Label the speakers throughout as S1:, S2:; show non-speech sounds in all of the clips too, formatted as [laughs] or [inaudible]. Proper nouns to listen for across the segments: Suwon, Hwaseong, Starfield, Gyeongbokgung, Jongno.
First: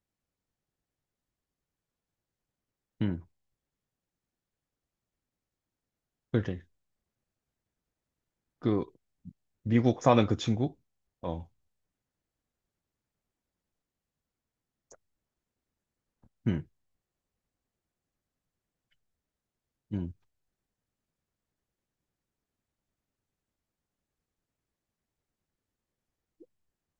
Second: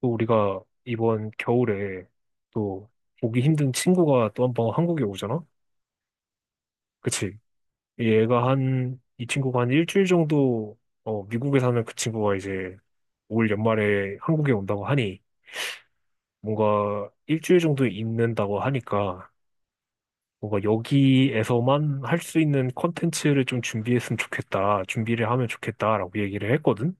S1: 또 우리가 이번 겨울에 또
S2: 음,
S1: 보기 힘든 친구가 또 한 번 한국에 오잖아?
S2: 그지.
S1: 그치? 얘가
S2: 그,
S1: 이 친구가 한
S2: 미국
S1: 일주일
S2: 사는 그 친구?
S1: 정도. 어,
S2: 어,
S1: 미국에 사는 그 친구가 이제 올 연말에 한국에 온다고 하니
S2: 음,
S1: 뭔가 일주일 정도 있는다고 하니까
S2: 음,
S1: 뭔가 여기에서만 할 수 있는 컨텐츠를 좀 준비했으면 좋겠다. 준비를 하면 좋겠다라고 얘기를 했거든?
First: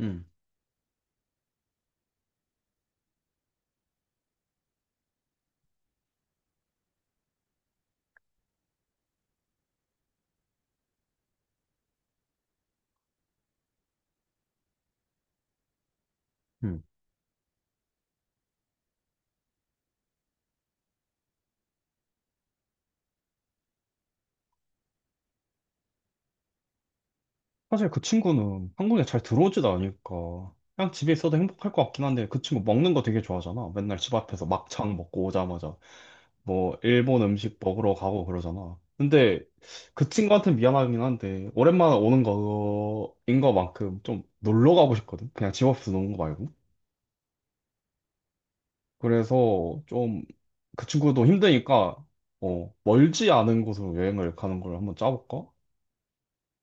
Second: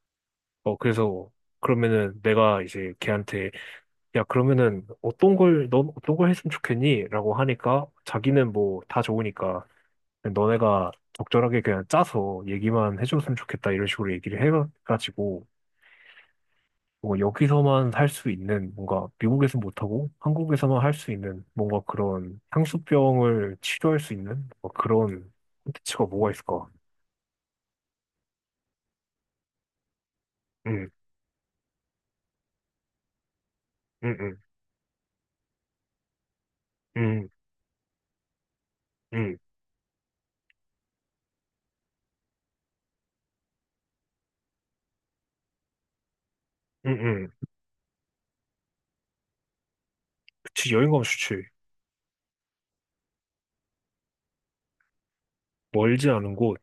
S2: 음,
S1: 그래서 그러면은 내가 이제 걔한테 야, 그러면은 넌 어떤 걸 했으면 좋겠니? 라고 하니까 자기는 뭐 다 좋으니까 그냥 너네가 적절하게 그냥 짜서 얘기만 해줬으면 좋겠다 이런 식으로 얘기를 해가지고
S2: 음.
S1: 뭐 여기서만 할 수 있는 뭔가 미국에서 못하고 한국에서만 할 수 있는 뭔가 그런 향수병을 치료할 수 있는 뭐 그런 콘텐츠가 뭐가 있을까?
S2: 사실 그 친구는 한국에 잘 들어오지도 않으니까,
S1: 응,
S2: 그냥 집에 있어도 행복할 것 같긴 한데, 그 친구 먹는 거 되게 좋아하잖아. 맨날 집
S1: 응, 응,
S2: 앞에서 막창 먹고 오자마자, 뭐, 일본
S1: 응,
S2: 음식 먹으러 가고 그러잖아.
S1: 응,
S2: 근데, 그 친구한테 미안하긴 한데, 오랜만에 오는 거인 것만큼 좀 놀러 가고 싶거든? 그냥 집 앞에서 노는 거 말고.
S1: 응, 응.
S2: 그래서 좀
S1: 그치,
S2: 그
S1: 여행 가면
S2: 친구도
S1: 좋지.
S2: 힘드니까 멀지 않은 곳으로 여행을 가는 걸 한번 짜볼까?
S1: 멀지 않은 곳.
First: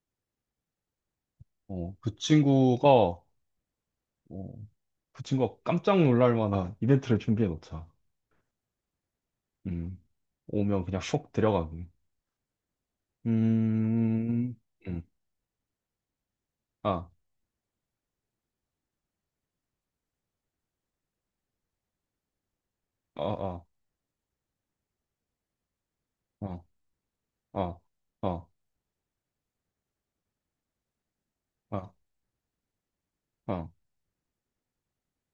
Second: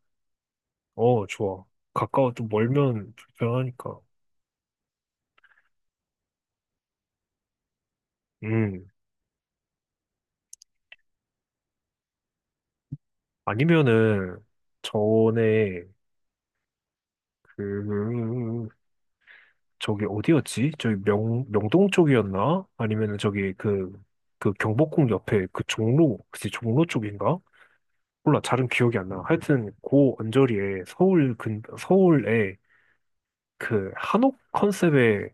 S1: 어, 좋아.
S2: 어, 그
S1: 가까워, 도
S2: 친구가
S1: 멀면
S2: 어,
S1: 불편하니까.
S2: 그 친구가 깜짝 놀랄 만한 이벤트를 준비해 놓자.
S1: 음.
S2: 음. 오면 그냥 쏙 들어가기.
S1: 아니면은,
S2: 음. 음.
S1: 전에,
S2: 아,
S1: 그, 저기 어디였지? 저기 명동 쪽이었나? 아니면은
S2: 아,
S1: 저기
S2: 아,
S1: 그, 그 경복궁 옆에 그 종로, 혹시
S2: 아,
S1: 종로 쪽인가?
S2: 아,
S1: 몰라,
S2: 아,
S1: 잘은 기억이 안 나. 하여튼, 그 언저리에
S2: 아,
S1: 서울에
S2: 아.
S1: 그 한옥 컨셉의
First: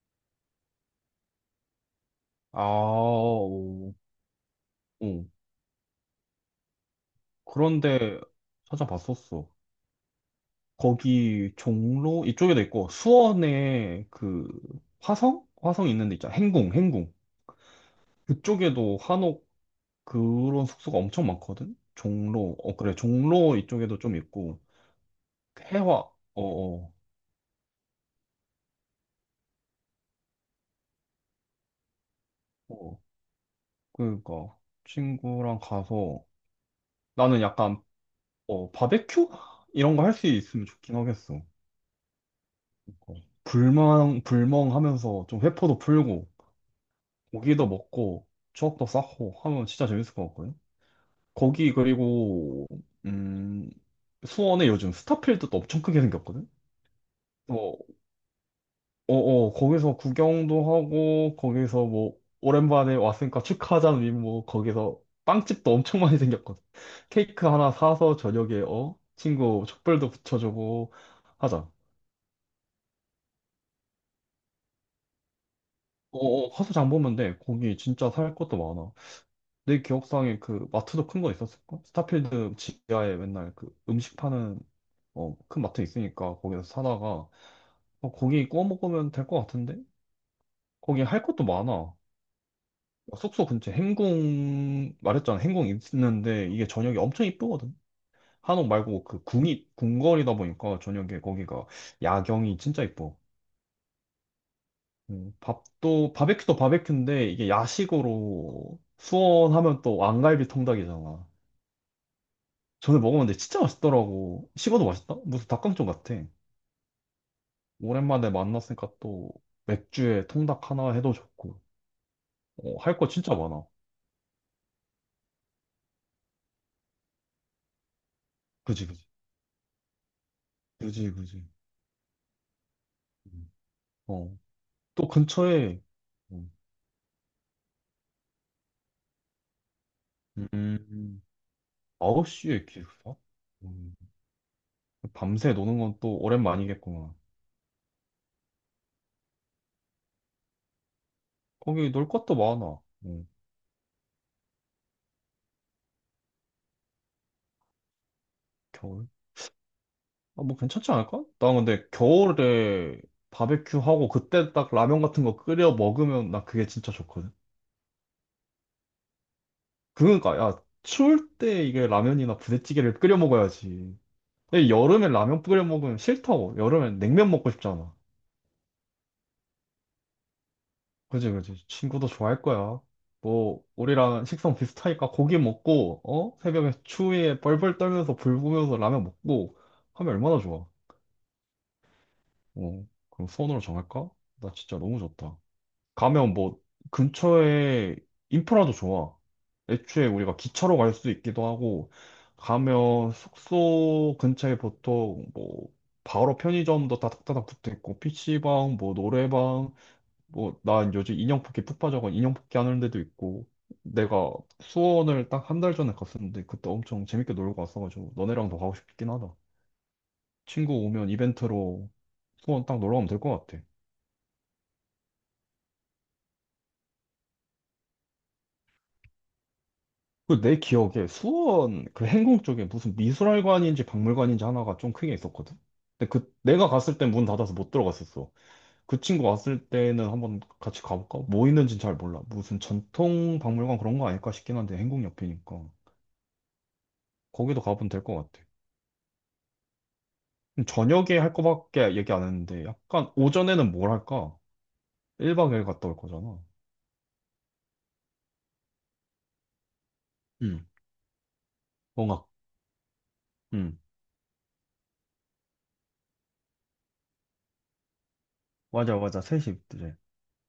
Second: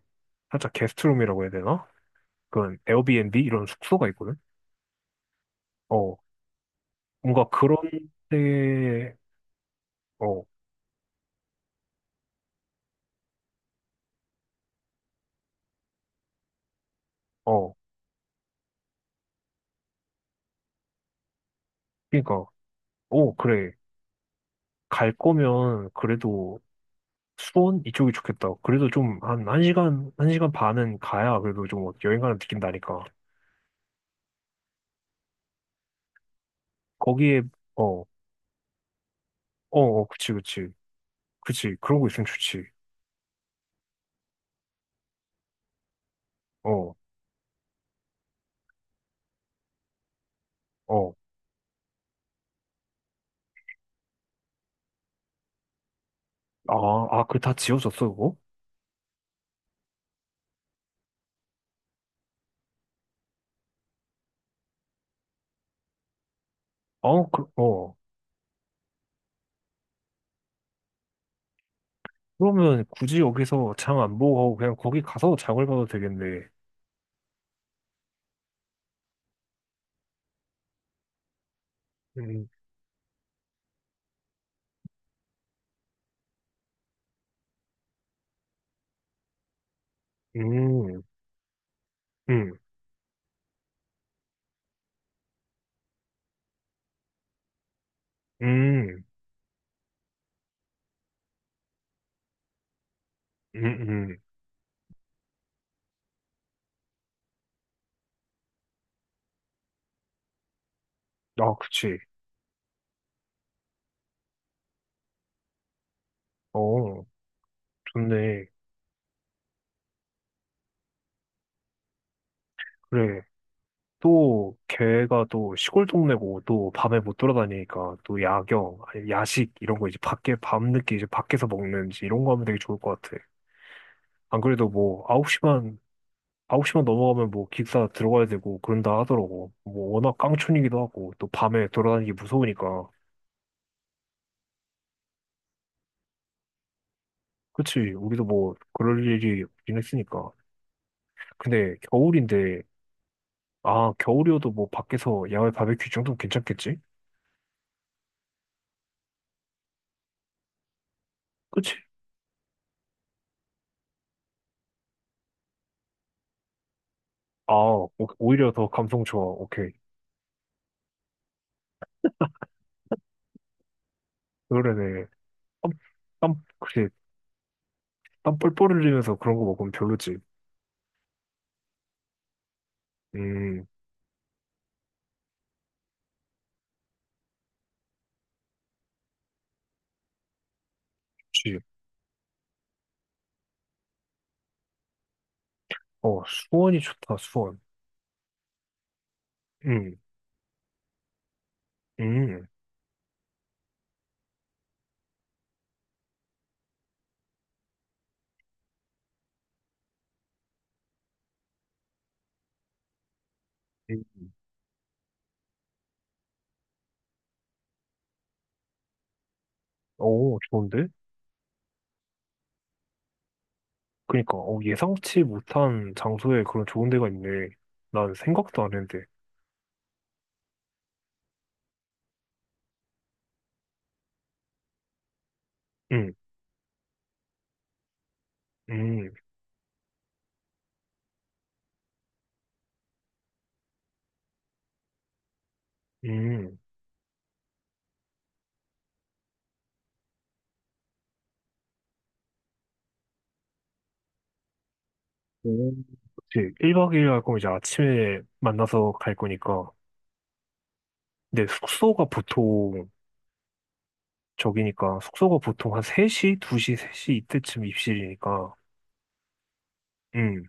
S1: 살짝 게스트룸이라고 해야 되나?
S2: 아,
S1: 그런 에어비앤비 이런
S2: 오.
S1: 숙소가 있거든?
S2: 오.
S1: 어, 뭔가 그런
S2: 그런데
S1: 데.
S2: 찾아봤었어.
S1: 어,
S2: 거기 종로 이쪽에도 있고 수원에 그 화성? 화성 있는 데 있잖아. 행궁, 행궁.
S1: 어,
S2: 그쪽에도 한옥 그런 숙소가 엄청 많거든.
S1: 그니까,
S2: 종로. 어 그래.
S1: 어,
S2: 종로
S1: 그래.
S2: 이쪽에도 좀 있고
S1: 갈 거면
S2: 해화. 어,
S1: 그래도
S2: 어.
S1: 수원 이쪽이 좋겠다. 그래도 좀 한 한시간한시간 반은 가야 그래도 좀 어, 여행 가는
S2: 어.
S1: 느낀다니까.
S2: 그러니까 친구랑 가서
S1: 거기에
S2: 나는 약간
S1: 어,
S2: 바베큐
S1: 어,
S2: 이런 거
S1: 어,
S2: 할 수
S1: 그치,
S2: 있으면
S1: 그치.
S2: 좋긴 하겠어.
S1: 그치. 그런 거 있으면 좋지.
S2: 어, 불멍 불멍 하면서 좀 회포도 풀고
S1: 어,
S2: 고기도 먹고 추억도 쌓고 하면 진짜 재밌을 것 같거든.
S1: 어.
S2: 거기 그리고 음 수원에 요즘 스타필드도 엄청 크게 생겼거든.
S1: 아, 아, 그 다
S2: 어,
S1: 지워졌어, 그거?
S2: 어, 거기서 구경도 하고 거기서 뭐 오랜만에 왔으니까 축하하자는 의미 뭐 거기서 빵집도 엄청 많이 생겼거든.
S1: 어, 그,
S2: 케이크 하나
S1: 어.
S2: 사서 저녁에 어 친구 촛불도 붙여주고 하자.
S1: 그러면 굳이 여기서 장 안 보고 가고 그냥 거기 가서 장을 봐도
S2: 어,
S1: 되겠네.
S2: 어, 가서 장 보면 돼. 거기 진짜 살 것도 많아. 내 기억상에 그 마트도 큰 거 있었을까?
S1: 음,
S2: 스타필드 지하에 맨날 그 음식 파는 어, 큰 마트 있으니까 거기서 사다가 어, 고기 구워 먹으면 될 것 같은데? 거기
S1: 음,
S2: 할 것도 많아.
S1: 음,
S2: 숙소 근처 행궁, 말했잖아. 행궁 있는데 이게 저녁이 엄청 이쁘거든. 한옥
S1: 음,
S2: 말고 그 궁이, 궁궐이다 보니까 저녁에 거기가 야경이 진짜 이뻐.
S1: 음, 음.
S2: 밥도, 바베큐도 바베큐인데 이게 야식으로 수원하면 또 왕갈비 통닭이잖아.
S1: 아, 그치.
S2: 전에 먹었는데 진짜 맛있더라고. 식어도 맛있다? 무슨 닭강정 같아.
S1: 어,
S2: 오랜만에
S1: 좋네.
S2: 만났으니까 또 맥주에 통닭 하나 해도 좋고. 어, 할거
S1: 그래.
S2: 진짜 많아.
S1: 또 걔가 또 시골 동네고 또 밤에 못 돌아다니니까 또 야경,
S2: 그지, 그지.
S1: 아니 야식 이런 거 이제 밖에 밤늦게 이제
S2: 그지, 그지.
S1: 밖에서 먹는지 이런 거 하면 되게 좋을 것 같아.
S2: 음. 어.
S1: 안 그래도 뭐
S2: 또 근처에, 음,
S1: 9시만 넘어가면 뭐 기숙사 들어가야 되고 그런다 하더라고. 뭐 워낙 깡촌이기도 하고
S2: 음,
S1: 또 밤에 돌아다니기
S2: 9시에
S1: 무서우니까.
S2: 기숙사? 음, 밤새 노는 건 또 오랜만이겠구나.
S1: 그치 우리도 뭐 그럴 일이 없긴 했으니까. 근데
S2: 거기 놀 것도
S1: 겨울인데
S2: 많아.
S1: 아 겨울이어도 뭐 밖에서 야외 바베큐 정도면 괜찮겠지?
S2: 겨울? 아, 뭐 괜찮지 않을까? 나
S1: 그치?
S2: 근데 겨울에 바베큐 하고 그때 딱 라면 같은 거 끓여 먹으면 나 그게 진짜 좋거든.
S1: 아 오히려 더 감성 좋아. 오케이.
S2: 그러니까, 야, 추울 때 이게 라면이나 부대찌개를 끓여 먹어야지. 근데
S1: 그러네.
S2: 여름에 라면 끓여
S1: 땀,
S2: 먹으면
S1: 땀,
S2: 싫다고.
S1: 그래,
S2: 여름엔 냉면 먹고 싶잖아.
S1: 땀 뻘뻘 흘리면서 그런 거 먹으면 별로지.
S2: 그지, 그지. 친구도 좋아할 거야. 뭐,
S1: 음,
S2: 우리랑 식성 비슷하니까 고기 먹고, 어? 새벽에 추위에 뻘뻘 떨면서 불 보면서 라면 먹고 하면 얼마나 좋아.
S1: 그치.
S2: 어, 그럼 수원으로 정할까? 나 진짜 너무 좋다.
S1: 어,
S2: 가면 뭐,
S1: 수원이 좋다, 수원.
S2: 근처에 인프라도 좋아.
S1: 음,
S2: 애초에 우리가 기차로 갈 수 있기도 하고,
S1: 음,
S2: 가면 숙소 근처에 보통 뭐, 바로 편의점도 다닥다닥 붙어 있고, PC방, 뭐, 노래방, 뭐, 나 요즘 인형 뽑기 푹 빠져가 인형 뽑기 하는 데도 있고,
S1: 음.
S2: 내가 수원을 딱 한 달 전에 갔었는데, 그때 엄청 재밌게 놀고 왔어가지고, 너네랑도 가고 싶긴 하다.
S1: 오,
S2: 친구
S1: 좋은데?
S2: 오면 이벤트로 수원 딱 놀러 가면 될 것 같아.
S1: 그니까, 어, 예상치 못한 장소에 그런 좋은 데가 있네. 난 생각도 안 했는데.
S2: 그 내 기억에 수원 그 행궁 쪽에 무슨 미술관인지 박물관인지 하나가 좀 크게 있었거든? 근데
S1: 음,
S2: 그, 내가 갔을 땐 문 닫아서 못 들어갔었어. 그
S1: 음,
S2: 친구 왔을 때는 한번 같이 가볼까? 뭐 있는지는 잘 몰라. 무슨 전통 박물관 그런 거 아닐까 싶긴 한데, 행궁 옆이니까.
S1: 음.
S2: 거기도 가보면 될 것 같아. 저녁에 할 거밖에 얘기 안 했는데, 약간 오전에는 뭘 할까? 1박 2일
S1: 오.
S2: 갔다 올 거잖아.
S1: 그치. 1박 2일 할 거면 이제 아침에 만나서 갈 거니까.
S2: 응.
S1: 근데 숙소가
S2: 뭔가,
S1: 보통,
S2: 응.
S1: 저기니까, 숙소가 보통 한 3시 이때쯤 입실이니까.
S2: 맞아, 맞아. 셋이 그래.
S1: 음.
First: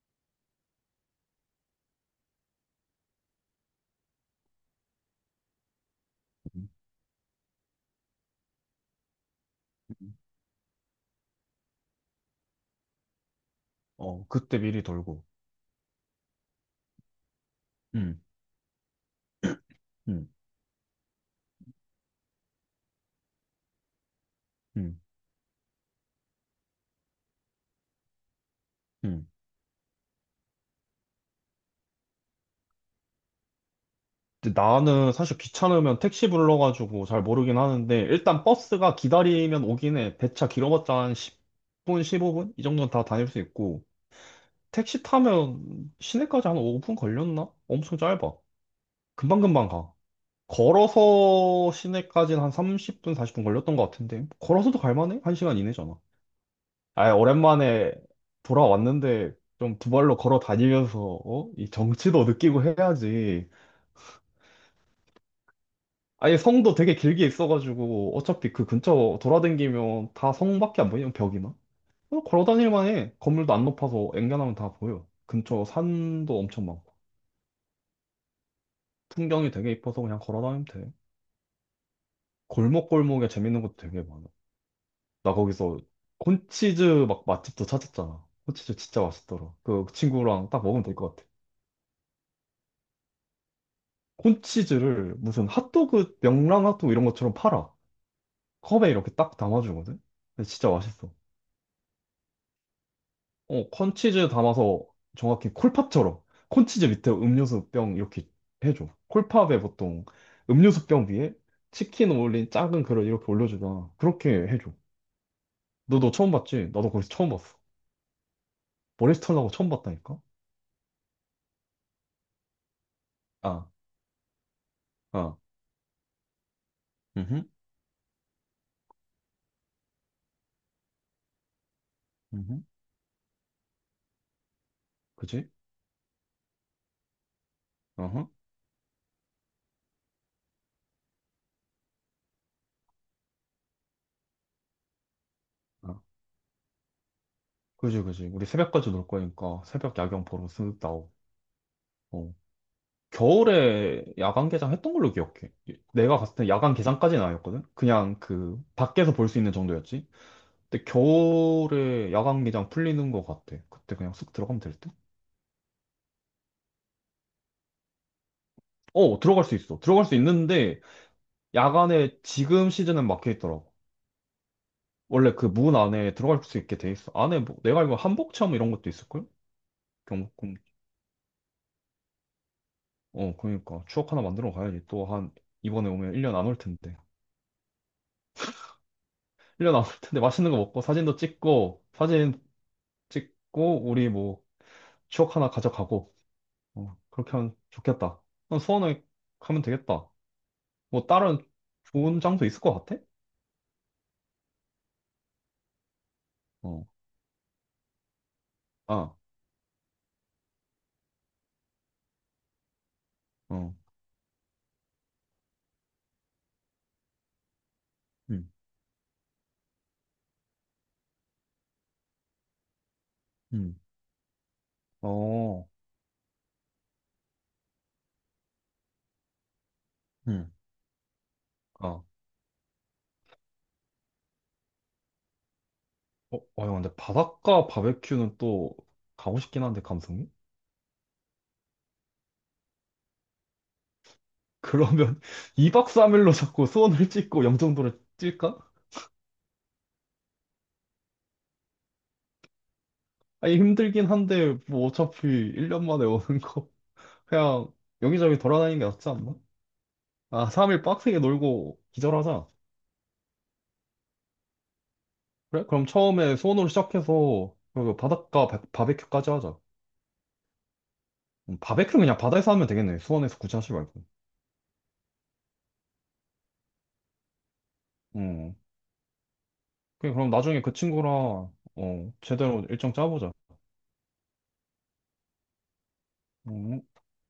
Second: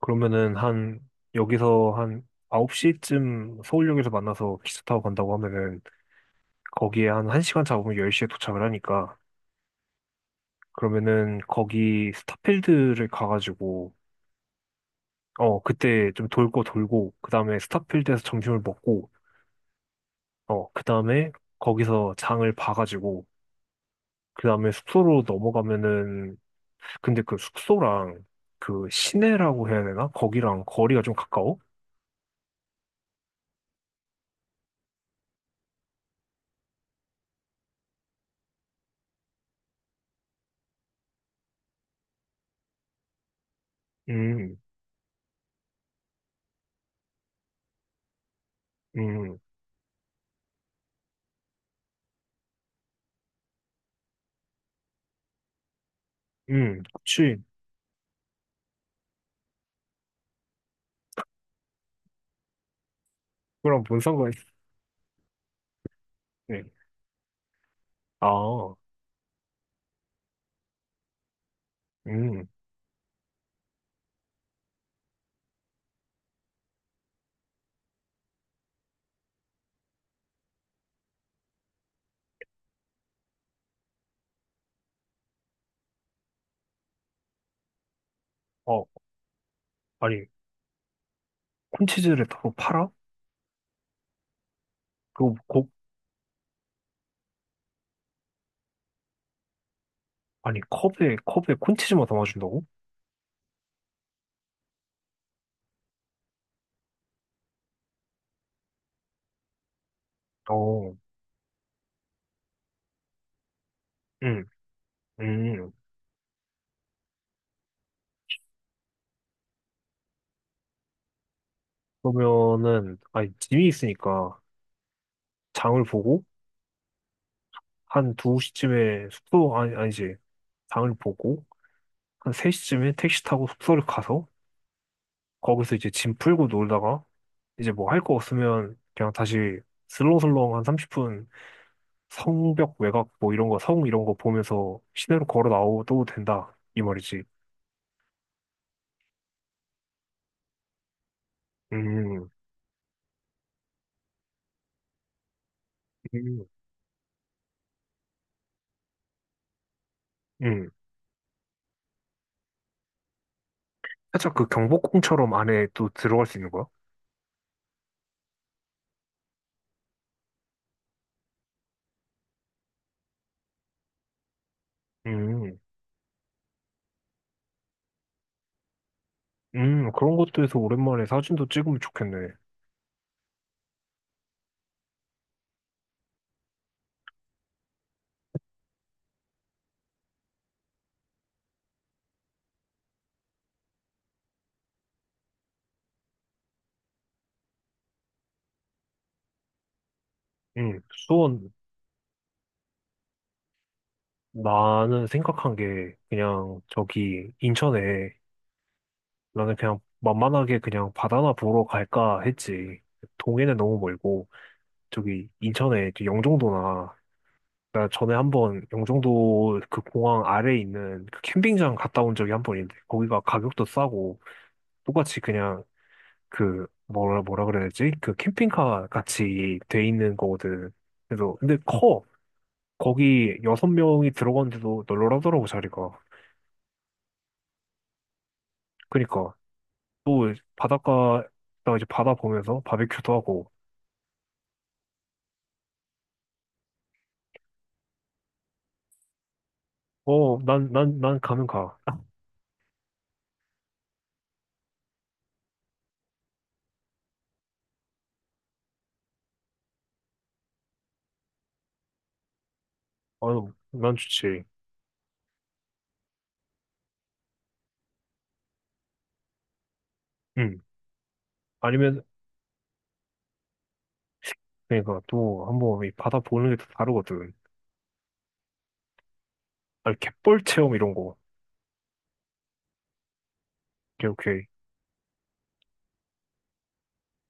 S1: 그러면은 한 여기서 한 9시쯤 서울역에서 만나서 기차 타고 간다고 하면은
S2: 음.
S1: 거기에 한 1시간 잡으면 10시에 도착을 하니까 그러면은 거기 스타필드를 가가지고
S2: 어, 그때 미리 돌고.
S1: 어 그때 좀 돌고 그 다음에
S2: 응.
S1: 스타필드에서 점심을 먹고
S2: 응.
S1: 어 그 다음에 거기서 장을 봐가지고 그 다음에
S2: 응.
S1: 숙소로 넘어가면은. 근데 그 숙소랑 그
S2: 응.
S1: 시내라고 해야 되나? 거기랑 거리가 좀 가까워?
S2: 근데 나는 사실 귀찮으면 택시 불러가지고 잘 모르긴 하는데, 일단 버스가 기다리면 오긴 해. 배차 길어봤자 한 10분, 15분? 이 정도는 다 다닐 수 있고,
S1: 음,
S2: 택시 타면 시내까지 한 5분 걸렸나? 엄청 짧아.
S1: 음,
S2: 금방금방 가. 걸어서 시내까지는 한 30분, 40분 걸렸던 것 같은데. 걸어서도 갈만해? 한시간 이내잖아. 아,
S1: 그치.
S2: 오랜만에 돌아왔는데 좀 두 발로 걸어 다니면서 어? 이 정취도 느끼고 해야지.
S1: 그거랑 뭔 상관?
S2: 아니,
S1: 네.
S2: 성도 되게 길게 있어가지고 어차피 그
S1: 아,
S2: 근처 돌아다니면 다 성밖에 안 보이면 벽이나? 어, 걸어
S1: 음,
S2: 다닐 만해. 건물도 안 높아서 앵간하면 다 보여. 근처 산도 엄청 많고. 풍경이 되게 이뻐서 그냥 걸어 다니면 돼. 골목골목에 재밌는 것도 되게 많아. 나 거기서 콘치즈 막 맛집도 찾았잖아. 콘치즈
S1: 어,
S2: 진짜 맛있더라. 그
S1: 아니,
S2: 친구랑 딱 먹으면 될 것 같아.
S1: 콘치즈를 바로 팔아?
S2: 콘치즈를
S1: 그거
S2: 무슨
S1: 곡,
S2: 핫도그, 명랑 핫도그 이런 것처럼 팔아. 컵에 이렇게 딱 담아주거든? 근데
S1: 아니,
S2: 진짜 맛있어.
S1: 컵에 콘치즈만 담아준다고?
S2: 어, 콘치즈 담아서 정확히 콜팝처럼 콘치즈 밑에 음료수 병 이렇게 해줘. 콜팝에 보통 음료수
S1: 어,
S2: 병 위에 치킨 올린 작은 그릇 이렇게 올려주잖아. 그렇게
S1: 음,
S2: 해줘.
S1: 음.
S2: 너도 처음 봤지? 나도 거기서 처음 봤어. 머리 스털일하고 처음 봤다니까?
S1: 그러면은, 아니, 짐이
S2: 아,
S1: 있으니까,
S2: 아.
S1: 장을 보고,
S2: 음흠.
S1: 아니, 아니지, 장을 보고, 한
S2: 음흠.
S1: 3시쯤에 택시 타고 숙소를 가서,
S2: 그지?
S1: 거기서 이제 짐 풀고 놀다가, 이제 뭐 할 거
S2: 어허.
S1: 없으면, 그냥 다시 슬렁슬렁 한 30분 성벽 외곽 뭐 이런 거, 성 이런 거 보면서 시내로 걸어
S2: 아,
S1: 나와도 된다. 이 말이지.
S2: 그지, 그지. 우리 새벽까지 놀 거니까 새벽 야경 보러 쓱 나오고.
S1: 음,
S2: 어. 겨울에 야간 개장 했던 걸로 기억해. 예, 내가 갔을
S1: 음,
S2: 때 야간 개장까지는 아니었거든? 그냥 그 밖에서 볼 수 있는 정도였지.
S1: 음.
S2: 근데 겨울에 야간 개장 풀리는 것 같아. 그때 그냥 쓱
S1: 살짝 그
S2: 들어가면 될 듯?
S1: 경복궁처럼 안에 또 들어갈 수 있는 거야?
S2: 어, 들어갈 수 있어. 들어갈 수 있는데 야간에 지금 시즌은 막혀 있더라고. 원래 그
S1: 음,
S2: 문 안에 들어갈 수 있게 돼 있어. 안에 뭐 내가 알고 한복 체험 이런 것도 있을걸?
S1: 그런 것도
S2: 경복궁
S1: 해서 오랜만에 사진도 찍으면 좋겠네.
S2: 어, 그러니까. 추억 하나 만들어 가야지. 또 한, 이번에 오면 1년 안 올 텐데. 1년 안 올 텐데 맛있는 거 먹고 사진도 찍고, 사진 찍고, 우리 뭐, 추억 하나 가져가고, 어, 그렇게 하면 좋겠다. 그럼 수원에 가면 되겠다.
S1: 음,
S2: 뭐, 다른
S1: 수원,
S2: 좋은 장소 있을 것 같아?
S1: 나는 생각한 게 그냥
S2: 어,
S1: 저기 인천에.
S2: 아,
S1: 나는 그냥 만만하게 그냥 바다나 보러 갈까 했지. 동해는
S2: 어,
S1: 너무 멀고 저기 인천에 이제 영종도나 그러니까 전에
S2: 음,
S1: 한번 영종도 그 공항 아래에 있는 그 캠핑장 갔다 온 적이 한 번 있는데 거기가 가격도
S2: 음,
S1: 싸고 똑같이 그냥
S2: 어,
S1: 그 뭐라 뭐라 그래야 되지? 그 캠핑카 같이 돼 있는
S2: 음,
S1: 거거든. 그래서 근데 커.
S2: 아.
S1: 거기 여섯 명이 들어갔는데도 널널하더라고 자리가.
S2: 어, 어, 형, 근데 바닷가 바베큐는 또
S1: 그니까
S2: 가고 싶긴 한데, 감성이?
S1: 또 바닷가 나 이제 바다 보면서 바베큐도 하고
S2: 그러면 [laughs] 2박 3일로 자꾸 수원을 찍고 영종도를 찔까?
S1: 어 난 가면 가.
S2: 아니, 힘들긴 한데, 뭐, 어차피 1년 만에 오는 거. [laughs] 그냥, 여기저기 돌아다니는 게 낫지 않나? 아, 3일 빡세게 놀고 기절하자.
S1: 어 난 좋지.
S2: 그래? 그럼 처음에 수원으로 시작해서, 그리고 바닷가 바, 바베큐까지 하자.
S1: 응.
S2: 바베큐는
S1: 아니면
S2: 그냥 바다에서 하면 되겠네. 수원에서 굳이 하지 말고.
S1: 그러니까 또 한번 이 바다 보는 게 또 다르거든.
S2: 음.
S1: 아,
S2: 그래, 그럼
S1: 갯벌
S2: 나중에 그
S1: 체험 이런 거.
S2: 친구랑, 어, 제대로 일정 짜보자.
S1: 오케이, 오케이.
S2: 음.